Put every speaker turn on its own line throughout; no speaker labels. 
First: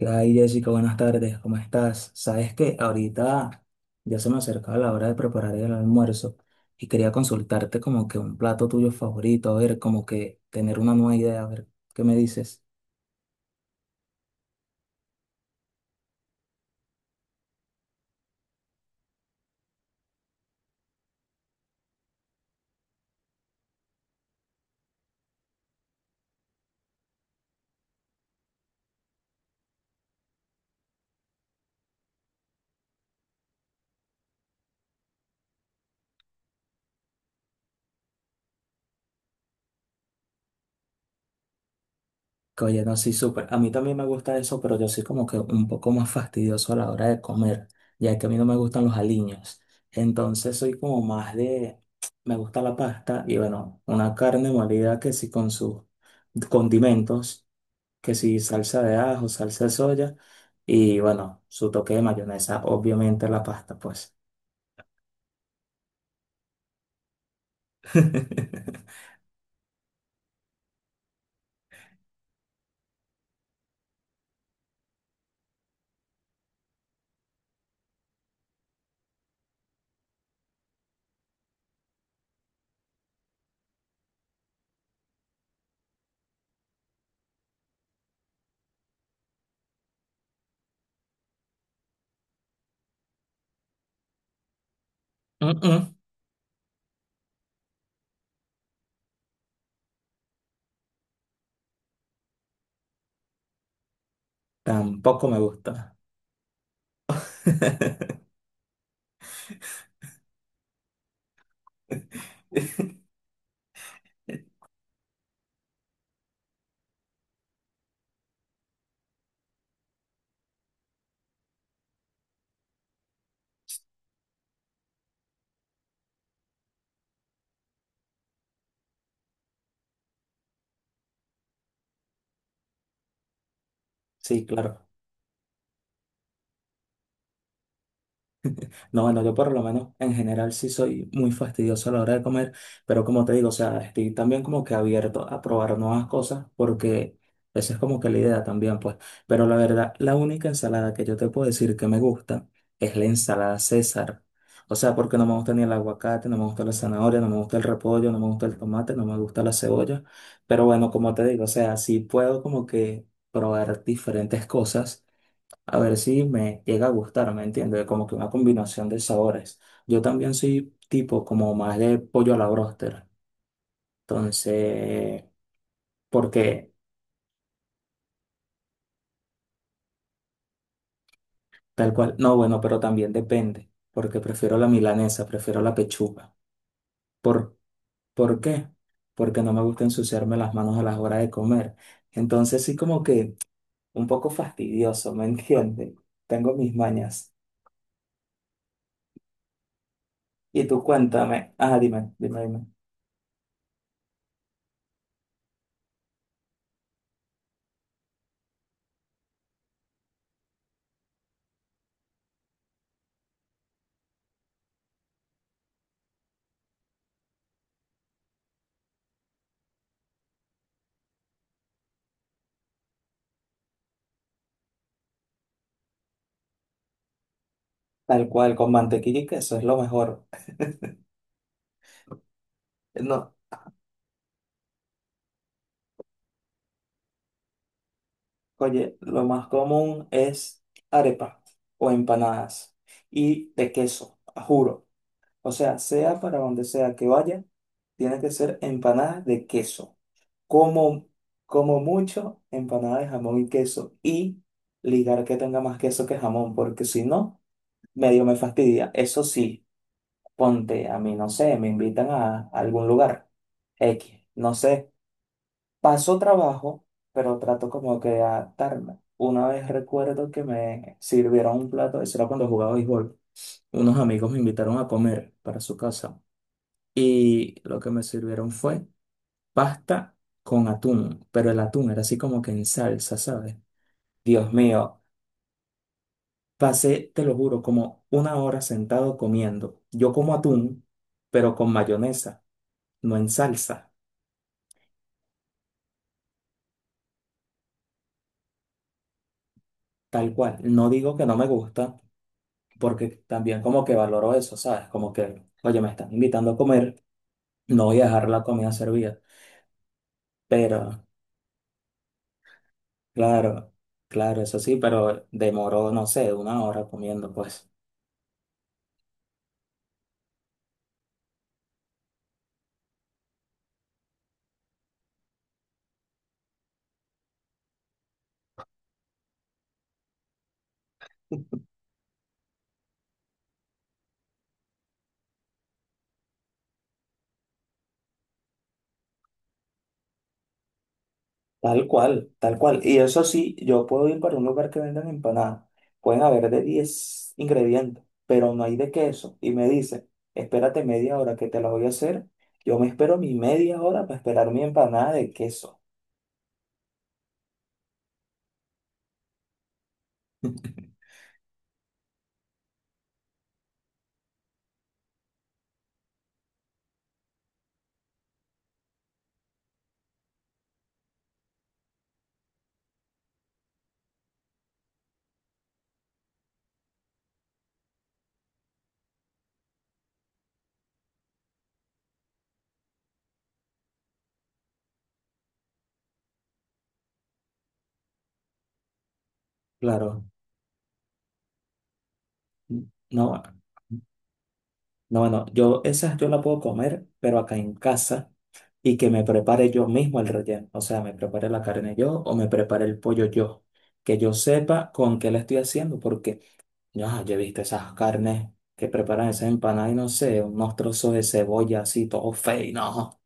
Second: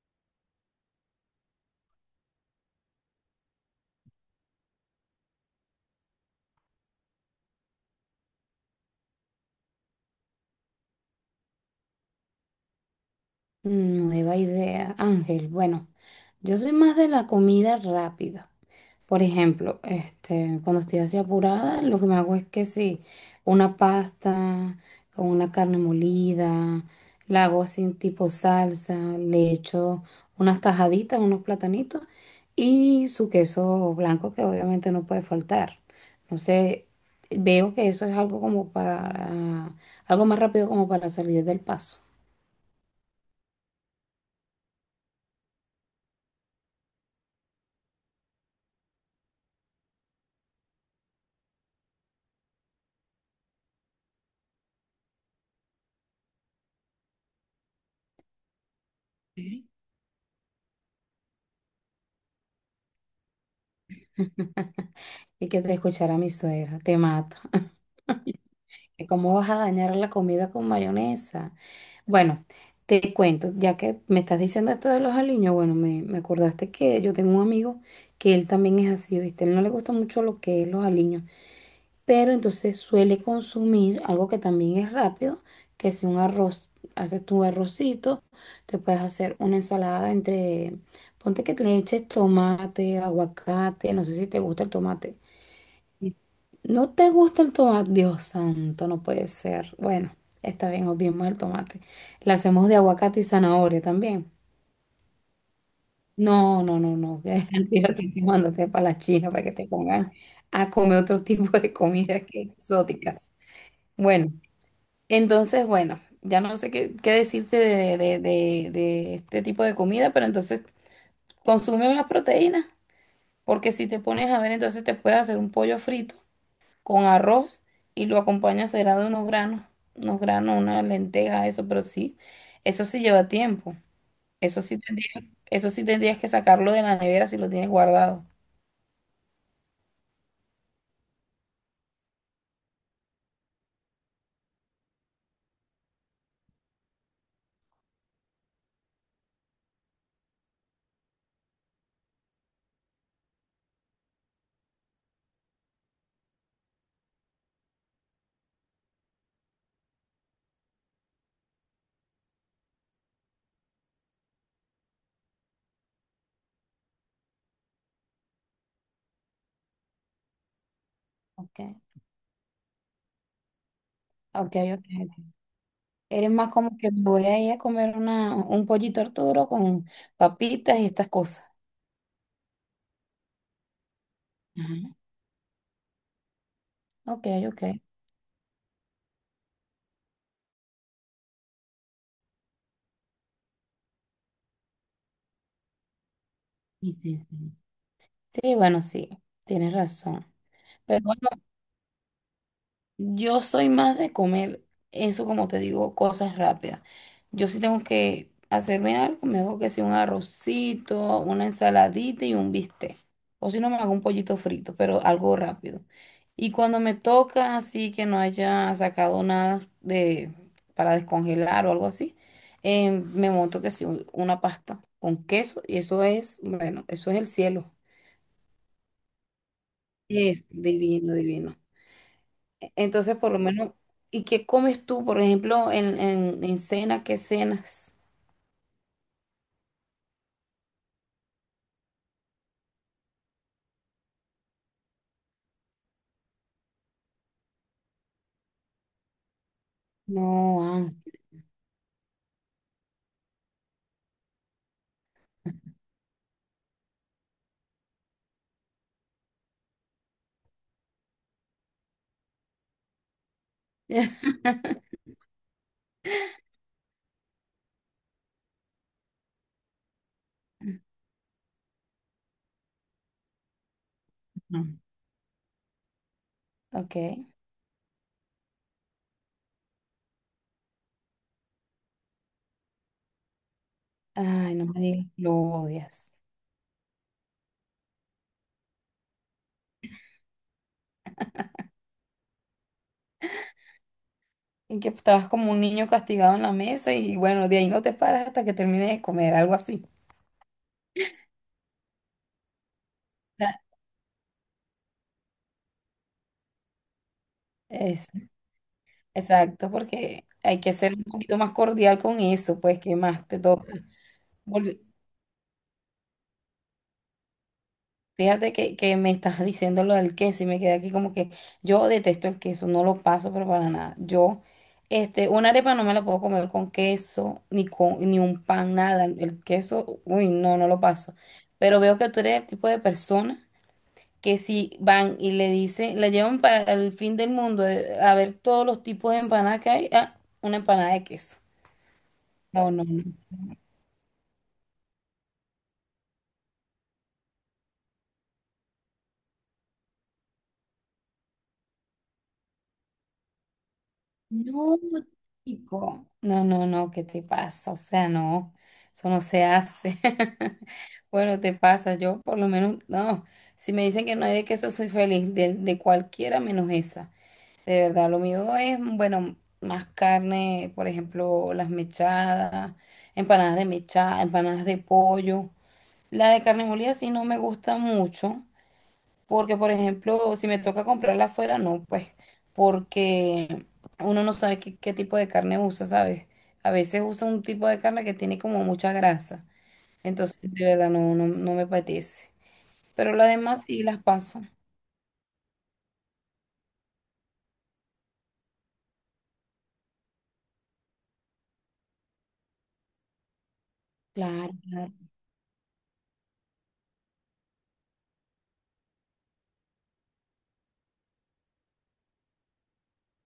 Ay, Jessica, buenas tardes, ¿cómo estás? Sabes que ahorita ya se me acercaba la hora de preparar el almuerzo y quería consultarte como que un plato tuyo favorito, a ver, como que tener una nueva idea, a ver, ¿qué me dices?
Nueva idea, Ángel. Bueno, yo soy más de la comida rápida. Por ejemplo, cuando estoy así apurada, lo que me hago es que sí, una pasta con una carne molida, la hago así en tipo salsa, le echo unas tajaditas, unos platanitos y su queso blanco que obviamente no puede faltar. No sé, veo que eso es algo como para, algo más rápido como para salir del paso.
Que oye, no, sí, súper. A mí también me gusta eso, pero yo soy como que un poco más fastidioso a la hora de comer, ya que a mí no me gustan los aliños. Entonces soy como más de, me gusta la pasta y bueno, una carne molida que sí con sus condimentos. Que si salsa de ajo, salsa de soya y bueno, su toque de mayonesa, obviamente la pasta, pues.
Y que te escuchara mi suegra, te mata. ¿Cómo vas a dañar la comida con mayonesa? Bueno, te cuento, ya que me estás diciendo esto de los aliños, bueno, me acordaste que yo tengo un amigo que él también es así, ¿viste? Él no le gusta mucho lo que es los aliños, pero entonces suele consumir algo que también es rápido, que es un arroz. Haces tu arrocito, te puedes hacer una ensalada entre, ponte que le eches tomate, aguacate, no sé si te gusta el tomate,
Mm, mm,
no te gusta el tomate, Dios santo, no puede ser. Bueno, está bien, obviemos el tomate. La hacemos de aguacate y zanahoria también.
tampoco me gusta.
No, no, no, no. Ya, digo que te mandaste para la China para que te pongan a comer otro tipo de comidas que exóticas. Bueno, entonces, bueno, ya no sé qué, qué decirte de este tipo de comida, pero entonces consume más proteínas, porque si te pones a ver, entonces te puedes hacer un pollo frito con arroz y lo acompaña será de unos granos, una lenteja, eso, pero sí, eso sí lleva tiempo.
Sí,
Eso sí
claro.
tendrías, eso sí tendrías que sacarlo de la nevera si lo tienes guardado.
No, bueno, yo por lo menos en general sí soy muy fastidioso a la hora de comer, pero como te digo, o sea, estoy también como que abierto a probar nuevas cosas porque esa es como que la idea también, pues. Pero la verdad, la única ensalada que yo te puedo decir que me gusta es la ensalada César. O sea, porque no me gusta ni el aguacate, no me gusta la zanahoria, no me gusta el repollo, no me gusta el tomate, no me gusta la cebolla. Pero bueno, como te digo, o sea, sí puedo como que probar diferentes cosas a ver si me llega a gustar, ¿me entiendes? Como que una combinación de sabores. Yo también soy tipo como
Ok,
más de pollo a la bróster.
ok, ok.
Entonces,
Eres más
porque
como que me voy a ir a comer una, un pollito Arturo con papitas y estas cosas.
tal cual, no, bueno, pero también depende, porque prefiero la
Ajá.
milanesa, prefiero la pechuga.
Ok,
¿Por,
ok.
por qué? Porque no me gusta ensuciarme las manos a las horas de comer. Entonces, sí como que un poco fastidioso, ¿me entiendes? Tengo mis
Y sí,
mañas.
sí. Sí, bueno, sí, tienes razón.
Y tú
Pero bueno,
cuéntame, ah, dime, dime, dime.
yo soy más de comer eso, como te digo, cosas rápidas. Yo sí tengo que hacerme algo, me hago que sea un arrocito, una ensaladita y un bistec. O si no, me hago un pollito frito, pero algo rápido. Y cuando me toca así que no haya sacado nada de para descongelar o algo así, me monto que sí, una pasta con queso y eso es, bueno, eso es el cielo.
Tal cual, con mantequilla y queso es lo mejor.
Es divino, divino. Entonces, por
No,
lo menos, ¿y qué comes tú, por ejemplo, en cena? ¿Qué cenas?
oye, lo más común es arepa o empanadas y de queso, juro. O sea, sea para donde sea que vaya, tiene que ser empanadas de queso.
No, ah.
Como, como mucho, empanadas de jamón y queso y ligar que tenga más queso que jamón, porque si no, medio me fastidia. Eso sí, ponte, a mí no sé, me invitan a algún lugar X, no sé, pasó trabajo, pero trato como que de adaptarme. Una vez recuerdo que me sirvieron un plato, eso era cuando jugaba béisbol. Unos amigos me invitaron
Ujú.
a comer para su casa
Ok.
y lo que me sirvieron fue pasta con atún, pero el atún era así como que en salsa, ¿sabes? Dios
Ay, no me
mío,
digas, lo odias.
pasé, te lo juro, como una hora sentado comiendo. Yo como atún, pero con mayonesa, no en salsa,
Y que estabas como un niño castigado en la mesa y bueno, de ahí no te paras hasta que termines de comer, algo así.
tal cual. No digo que no me gusta, porque
Ya,
también como que valoro eso, ¿sabes? Como que, oye, me están invitando a comer, no voy a dejar
es-
la comida servida,
exacto, porque hay que ser
pero
un poquito más cordial con eso, pues, ¿qué más te
claro,
toca?
claro, eso sí,
Volve-
pero demoró, no sé, una hora comiendo, pues.
Fíjate que me estás diciendo lo del queso y me quedé aquí como que yo detesto el queso, no lo paso, pero para nada. Yo, una arepa no me la puedo comer con queso, ni con, ni un pan, nada. El queso, uy, no, no lo paso. Pero veo que tú eres el tipo de persona que si van y le dicen, la llevan para el fin del mundo, a ver todos los tipos de empanadas que hay, ah, una empanada de queso.
Tal cual, tal
No,
cual.
no,
Y
no.
eso sí, yo puedo ir para un lugar que vendan empanadas. Pueden haber de 10 ingredientes, pero no hay de queso. Y me dice, espérate media hora que te la voy a hacer. Yo me espero mi media hora para esperar mi
No,
empanada de queso.
chico. No, no, no, ¿qué te pasa? O sea, no, eso no se hace. Bueno, te pasa, yo por lo menos, no, si me dicen que no hay de queso, soy feliz, de cualquiera menos esa. De verdad, lo mío es, bueno, más carne, por ejemplo, las mechadas, empanadas de mechada, empanadas de pollo. La de carne molida sí no me gusta mucho, porque, por ejemplo, si me toca comprarla afuera, no, pues, porque uno no sabe qué, qué tipo de carne usa, ¿sabes? A veces usa un tipo de carne que tiene como mucha grasa.
Claro,
Entonces, de verdad, no, no, no me apetece. Pero las
no.
demás sí las paso.
No, bueno, yo esas yo la puedo comer, pero acá en casa y que me prepare yo mismo el relleno. O sea, me prepare la carne yo o me prepare el pollo yo. Que yo
Claro,
sepa
claro.
con qué la estoy haciendo, porque ya, yo he visto esas carnes que preparan esas empanadas y no sé, unos trozos de cebolla así, todo feo, y no.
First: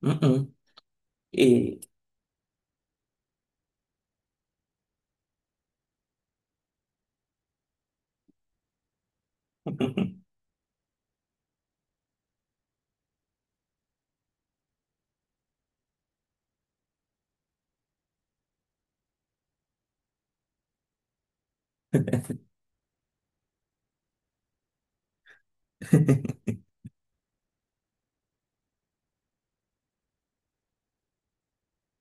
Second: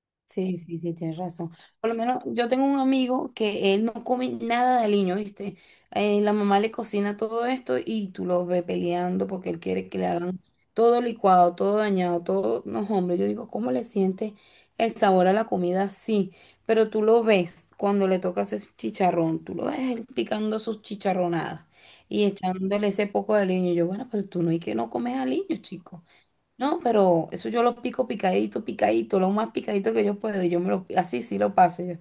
Mm, mm.
Sí, sí, sí, tienes razón.
Y
Por lo menos yo tengo un amigo que él no come nada de aliño, ¿viste? La mamá le cocina todo esto y tú lo ves peleando porque él quiere que le hagan todo licuado, todo dañado, todo. No, hombre, yo digo, ¿cómo le siente el sabor a la comida? Sí, pero tú lo ves cuando le tocas ese chicharrón, tú lo ves él picando sus chicharronadas y echándole ese poco de aliño. Yo, bueno, pero tú no hay que no comes aliño, chico. No, pero eso yo lo pico picadito, picadito, lo más picadito que yo puedo. Y yo me lo, así sí lo paso. Yo.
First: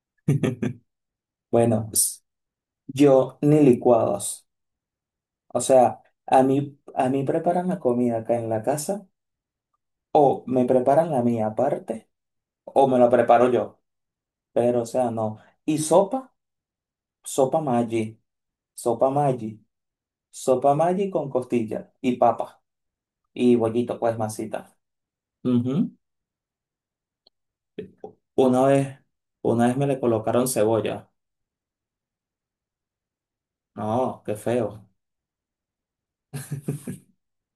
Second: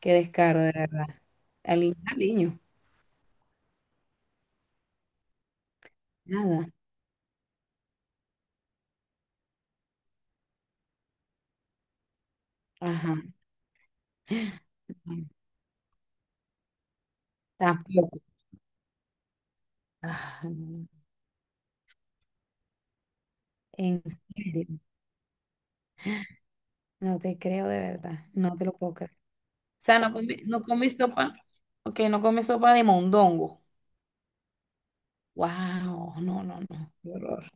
Qué descaro, de verdad.
bueno,
Al
s-
niño,
yo ni licuados. O sea, a
nada.
mí, a mí preparan la comida acá en la casa o me preparan la mía aparte, o me lo
Ajá.
preparo yo, pero o sea, no. Y sopa, sopa Maggi,
Tampoco.
sopa Maggi,
Ah,
sopa
no.
Maggi con costilla y papa y bollito,
En
pues
serio.
masita. Ujú.
No te creo de verdad. No
Una
te lo puedo
vez,
creer. O
una vez me
sea,
le colocaron
no comí
cebolla.
sopa. Ok, no comí sopa de mondongo.
No, qué feo.
Wow, no, no, no. Qué horror.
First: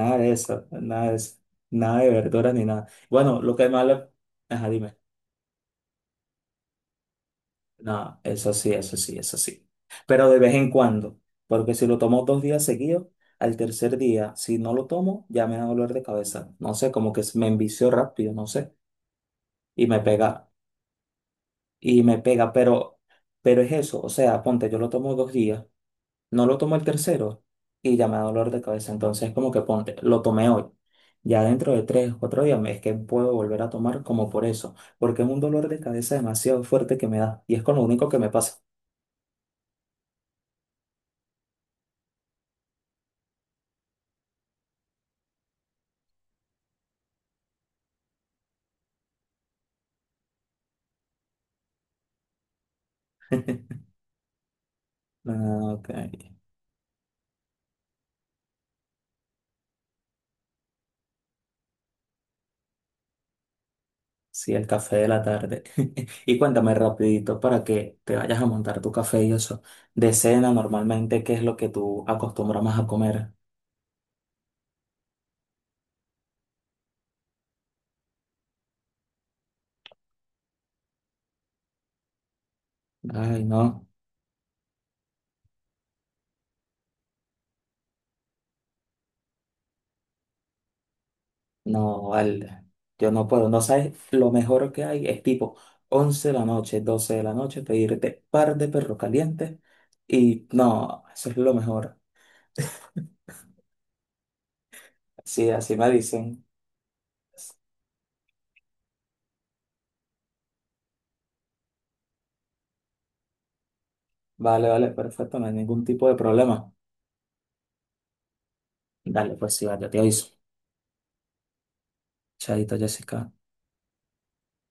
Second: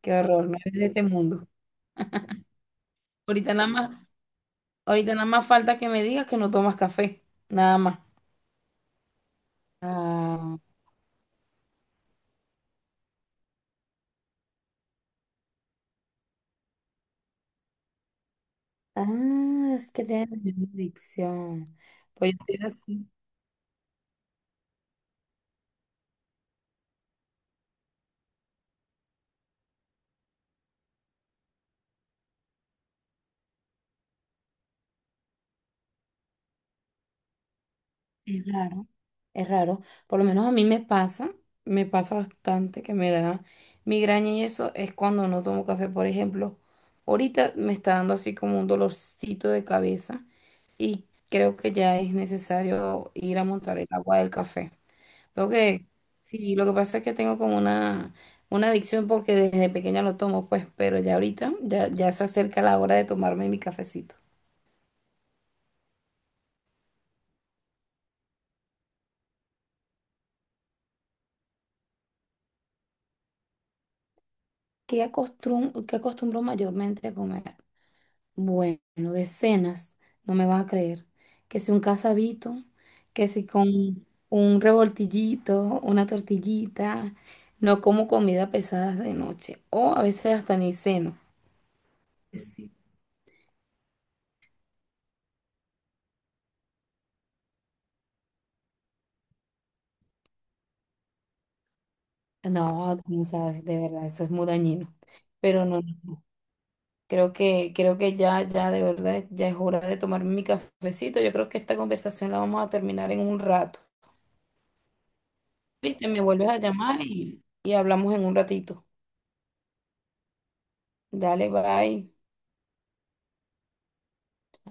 Qué
de
horror. No
eso,
eres de este
nada de eso,
mundo.
nada de verduras ni nada. Bueno,
Ahorita
lo que
nada
más
más,
le... Ajá, dime.
ahorita nada más falta que me digas que no tomas café. Nada más.
No, eso sí, eso sí, eso sí. Pero de vez
Ah.
en cuando, porque si lo tomo 2 días seguidos, al tercer día, si no lo tomo, ya me da dolor de cabeza. No sé, como que me envicio rápido, no sé,
Ah,
y
es
me
que
pega,
tienen la misma adicción.
y me
Pues yo
pega,
estoy
pero,
así.
pero es eso, o sea, ponte, yo lo tomo 2 días, no lo tomo el tercero y ya me da dolor de cabeza. Entonces, como que ponte, lo tomé hoy. Ya dentro de 3 o 4 días me- es que puedo volver a tomar como por eso, porque es un dolor de cabeza demasiado fuerte que me da y es con lo único que me
Es
pasa.
raro, es raro. Por lo menos a mí me pasa bastante que me da migraña y eso es cuando no tomo café, por ejemplo. Ahorita me está dando así como un dolorcito de cabeza y creo que ya es necesario ir a montar el agua del café. Lo
Ah,
que,
ok.
sí, lo que pasa es que tengo como una adicción porque desde pequeña lo tomo, pues, pero ya ahorita ya, ya se acerca la hora de tomarme mi cafecito.
Sí, el café de la tarde. Y cuéntame rapidito para que te vayas a montar tu café y eso. De cena, normalmente, ¿qué es lo que tú acostumbras más a comer?
Qué acostumbro mayormente a comer? Bueno, decenas, no me vas a creer. Que si un casabito, que
Ay,
si
no,
con un revoltillito, una tortillita, no como comida pesada de noche o a veces hasta ni ceno.
no, vale.
Sí.
Yo no puedo. No sabes, lo mejor que hay es tipo 11 de la noche, 12 de la noche, pedirte par de perros calientes y no, eso es lo mejor.
No, tú no sabes, de verdad, eso es muy dañino.
Sí,
Pero
así
no,
me dicen.
creo que ya, ya de verdad, ya es hora de tomarme mi cafecito. Yo creo que esta conversación la vamos a terminar en un rato.
Vale, vale, perfecto, no hay ningún
Viste,
tipo de
me vuelves a
problema.
llamar y hablamos en un ratito.
Dale, pues sí, vale, te aviso.
Dale, bye.
Chaito, Jessica.